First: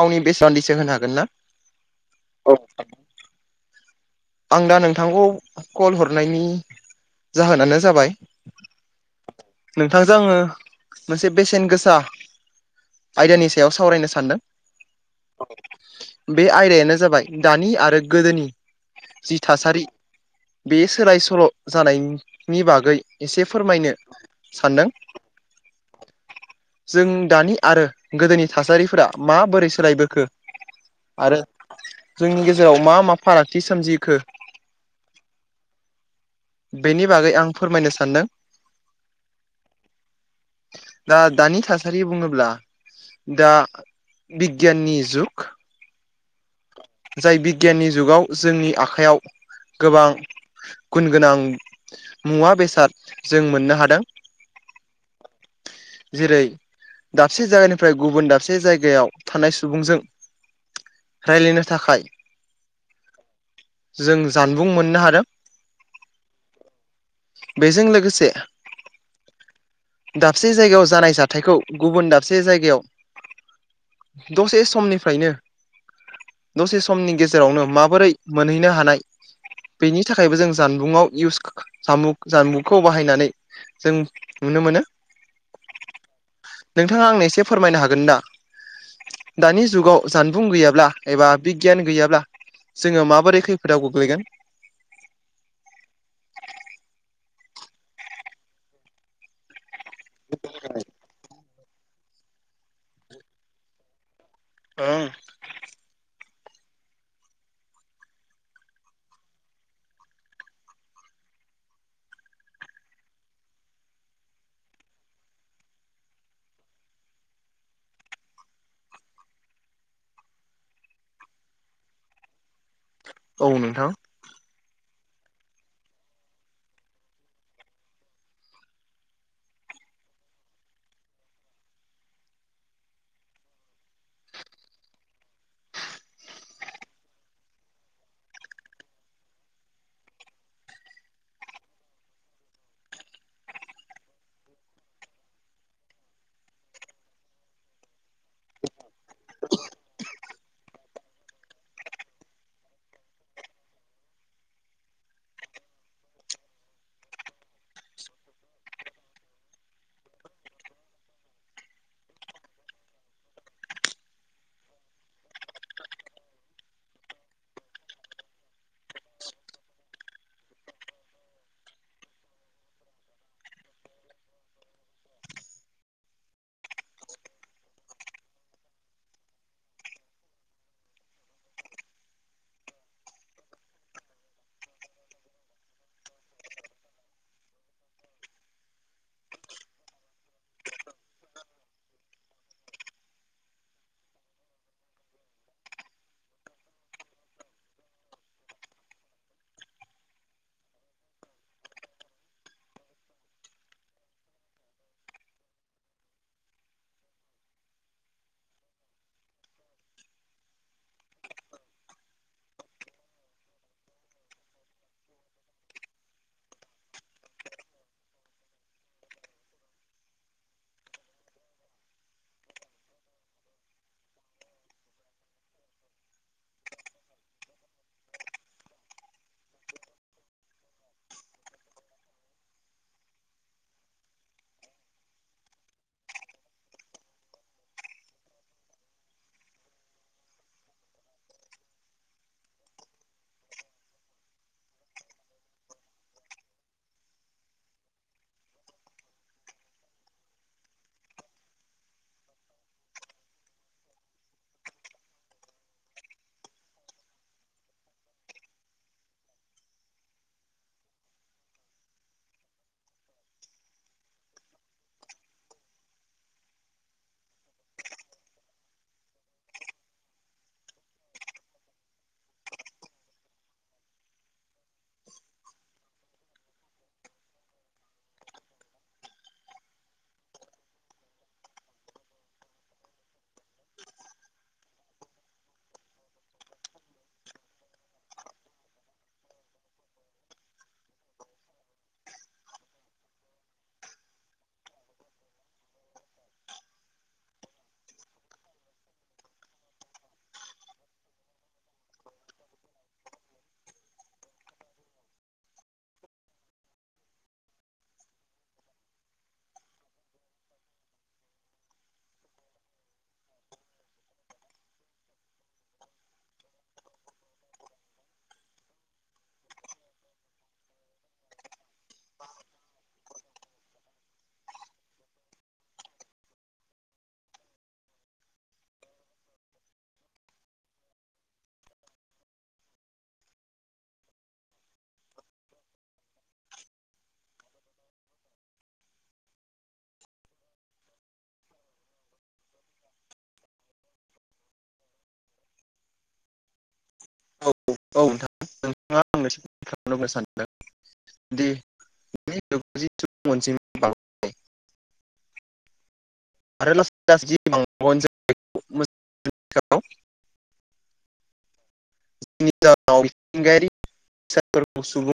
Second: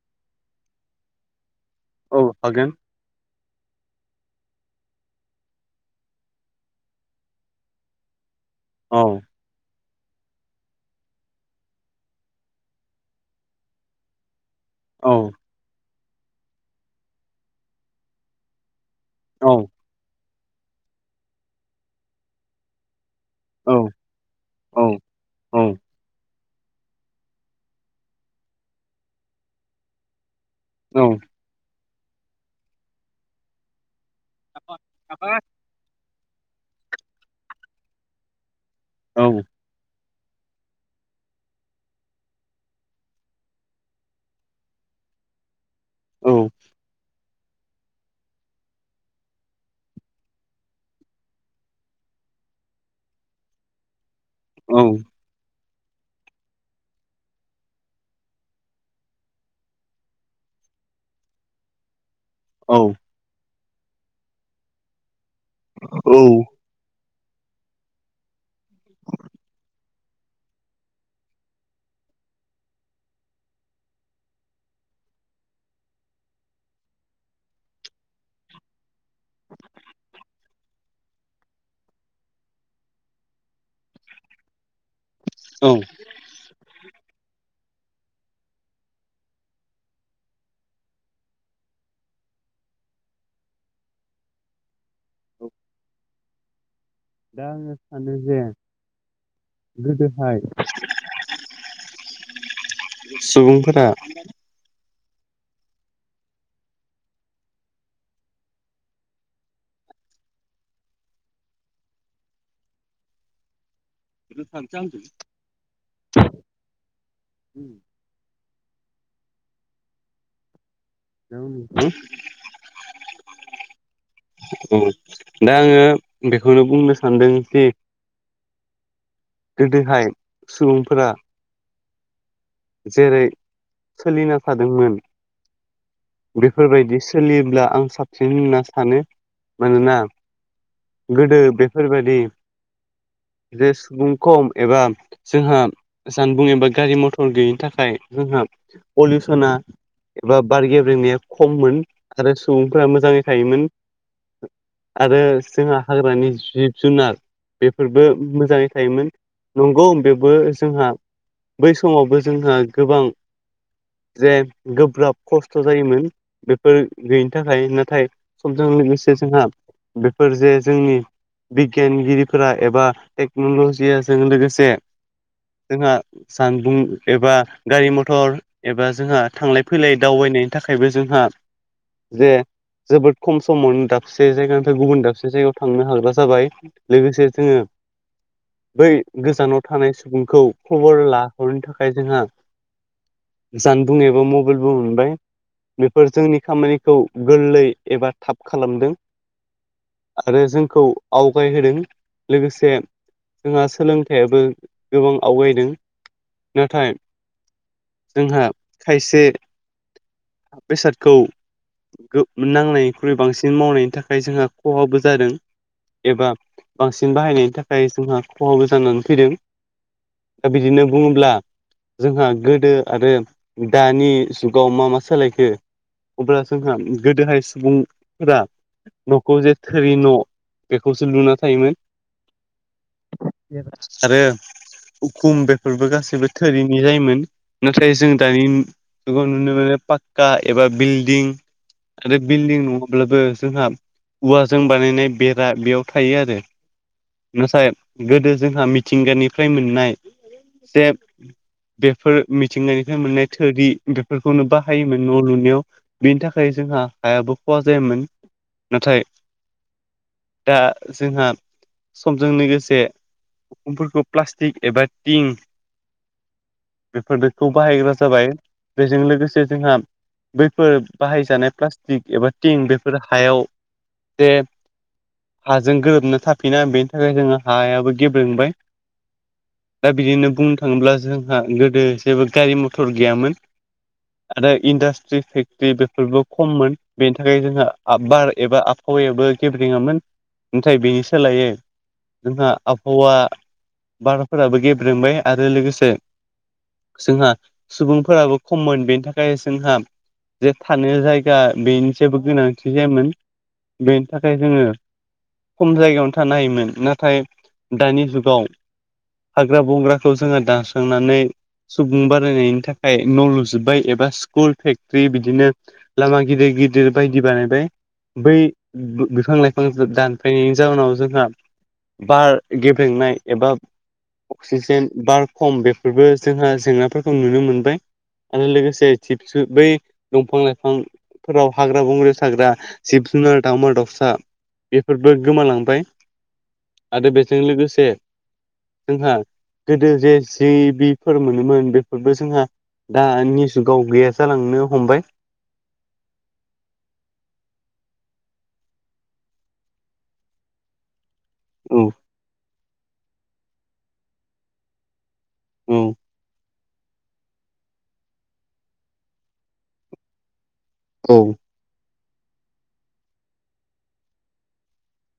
गावनि बेसेबां दिस होनो हागोन ना? औ हागोन। आं दा नोंथांखौ कल हरनायनि जाहोनानो जाबाय औ नोंथांजों आङो मोनसे बेसेन गोसा आयदानि सायाव सावरायनो सानदों। औ बे आयदायानो जाबाय दानि आरो गोदोनि जि औ थासारि बे सोलाय सोल' जानायनि बागै एसे औ फोरमायनो औ सानदों। औ जों दानि आरो गोदोनि थासारिफोरा माबोरै सोलायबोखो औ। आरो जोंनि गेजेराव मा मा फारागथि सोमजिखो अ आबा बेनि बागै आं फोरमायनो सानदों। औ। दा दानि थासारि बुङोब्ला दा बिगियाननि जुग। जाय बिगियाननि जुगाव जोंनि आखाइयाव गोबां गुन गोनां मुवा बेसाद जों मोननो हादों। औ जेरै दाबसे जायगानिफ्राय गुबुन दाबसे जायगायाव थानाय सुबुंजों रायलायनो थाखाय औ जों जानबुं मोननो हादों। औ बेजों लोगोसे दाबसे जायगायाव जानाय जाथायखौ गुबुन दाबसे जायगायाव दसे समनिफ्रायनो दसे समनि गेजेरावनो माबोरै मोनहैनो हानाय बेनि थाखायबो जों जानबुंआव इउस जानबुं जानबुंखौ बाहायनानै जों नुनो मोनो। औ नोंथांङा आंनो एसे फोरमायनो हागोन ना दा? ब्ला एबा बिगियान गैयाब्ला जोंङो माबोरै खैफोदाव गोग्लैगोन। दा आंङो सानो जे गोदोहाय सुबुंफोरा [unintelligible] [unintelligible] [unintelligible] औ नोंथां। औ दा आंङो बेखौनो बुंनो सानदोंदि गोदोहाय सुबुंफोरा जेरै सोलिना थादोंमोन। बेफोरबायदि सोलियोब्ला आं साबसिन होनना सानो मानोना गोदो बेफोरबायदि जे सुबुं खम एबा जोंहा जानबुं एबा गारि मथर [unintelligible] गैयिनि थाखाय जोंहा पलिउसना बा बार गेब्रेंनाया खममोन आरो सुबुंफोरा मोजांङै थायोमोन। आरो जोंहा हाग्रानि जिब जुनार बेफोरबो मोजांङै थायोमोन नंगौ बेबो जोंहा बै समावबो जोंहा गोबां जे गोब्राब खस्थ जायोमोन बेफोर गैयिनि थाखाय नाथाय समजों लोगोसे जोंहा बेफोर जे जोंनि बिगियानगिरिफोरा एबा टेक्नलजिआ जों लोगोसे जोंहा सानबुं एबा गारि मथर एबा जोंहा थांलाय फैलाय दावबायनायनि थाखायबो जोंहा जे जोबोद खम समावनो दाबसे जायगानिफ्राय गुबुन दाबसे जायगायाव थांनो हाग्रा जाबाय लोगोसे जोंङो बै गोजानाव थानाय सुबुंखौ खबर ला हरनि थाखाय जोंहा जानबुं एबा मबाइलबो मोनबाय। बेफोर जोंनि खामानिखौ गोरलै एबा थाब खालामदों। आरो जोंखौ आवगायहोदों लोगोसे जोंहा सोलोंथाइयाबो गोबां आवगायदों। नाथाय जोंहा खायसे बेसादखौ गोब नांनायनिख्रुइ बांसिन मावनायनि थाखाय जोंहा खहाबो जादों। एबा बांसिन बाहायनायनि थाखाय जोंहा खहाबो जानानै फैदों। दा बिदिनो बुंङोब्ला जोंहा गोदो आरो दानि जुगाव मा मा सोलायखो अब्ला जोंहा गोदोहाय सुबुंफोरा न'खौ जे थोरि न' बेखौसो लुना थायोमोन आरो उखुम बे फोरबो गासैबो थोरिनि जायोमोन नाथाय जों दानि जुगाव नुनो मोनो पाक्का एबा बिल्डिं आरो बिल्डिं नङाब्लाबो जोंहा औवाजों बानायनाय बेरा बेयाव थायो आरो नाथाय गोदो जोंहा मिथिंगानिफ्राय मोननाय [unintelligible] बेफोर मिथिंगानिफ्राय मोननाय थोरि बेफोरखौनो बाहायोमोन न' लुनायाव बेनि थाखाय जोंहा हायाबो खहा जायामोन नाथाय दा जोंहा समजों लोगोसे उखुम फोरखौ प्लास्टिक एबा तिं बेफोर बेखौ बाहायग्रा जाबाय बेजों लोगोसे जोंहा बैफोर बाहायजानाय प्लास्टिक एबा थिं बेफोर हायाव जे हाजों गोरोबनो थाफिना बेनि थाखाय जोङो हायाबो गेब्लेंबाय दा बिदिनो बुंनो थाङोब्ला जोंहा गोदो जेबो गारि मथर गैयामोन। आरो इन्डास्ट्रि फेक्ट्रि बेफोरबो खममोन बेनि थाखाय जोंहा आबार एबा आबहावायाबो गेब्रेङामोन नाथाय बेनि सोलायै जोंहा आबहावा बाराफोराबो गेब्रेंबाय आरो लोगोसे जोंहा सुबुंफोराबो खममोन बेनि थाखाय जोंहा जे थानो जायगा बेनि जेबो गोनांथि जायामोन बेनि थाखाय जोङो खम जायगायावनो थानो हायोमोन नाथाय दानि जुगाव हाग्रां बंग्रा खौ जोङो दास्रांनानै सुबुं बारायनायनि थाखाय न' लुजोब्बाय एबा स्कुल फेक्ट्रि बिदिनो लामा गिदिर गिदिर बायदि बानायबाय बै बिफांं लाइफां दानफायनायनि जाउनाव जोंहा बार गेब्लेंनाय एबा अक्सिजेन बार खम बेफोरबो जोंहा जेंनाफोरखौ नुनो मोनबाय आरो लोगोसे टिपस बै दंफां लाइफां फोराव हाग्रा बंग्रा थाग्रा जिबं जुनार, दावउमा दाउसा बेफोरबो गोमालांबाय आरो बेजों लोगोसे जोंहा गोदो जे जिबिफोर मोनोमोन बेफोरबो जोंहा दा निजुगाव गैया जालांनो हमबाय। औ औ नोंथां नोंथाङा आं एसे खालाम सानदों दि औ। जि सुबुं अनजिमा बांनाय औ। आरो लासै लासै [unintelligible] औ। [unintelligible] मिथिंगायारि [unintelligible] सुबुं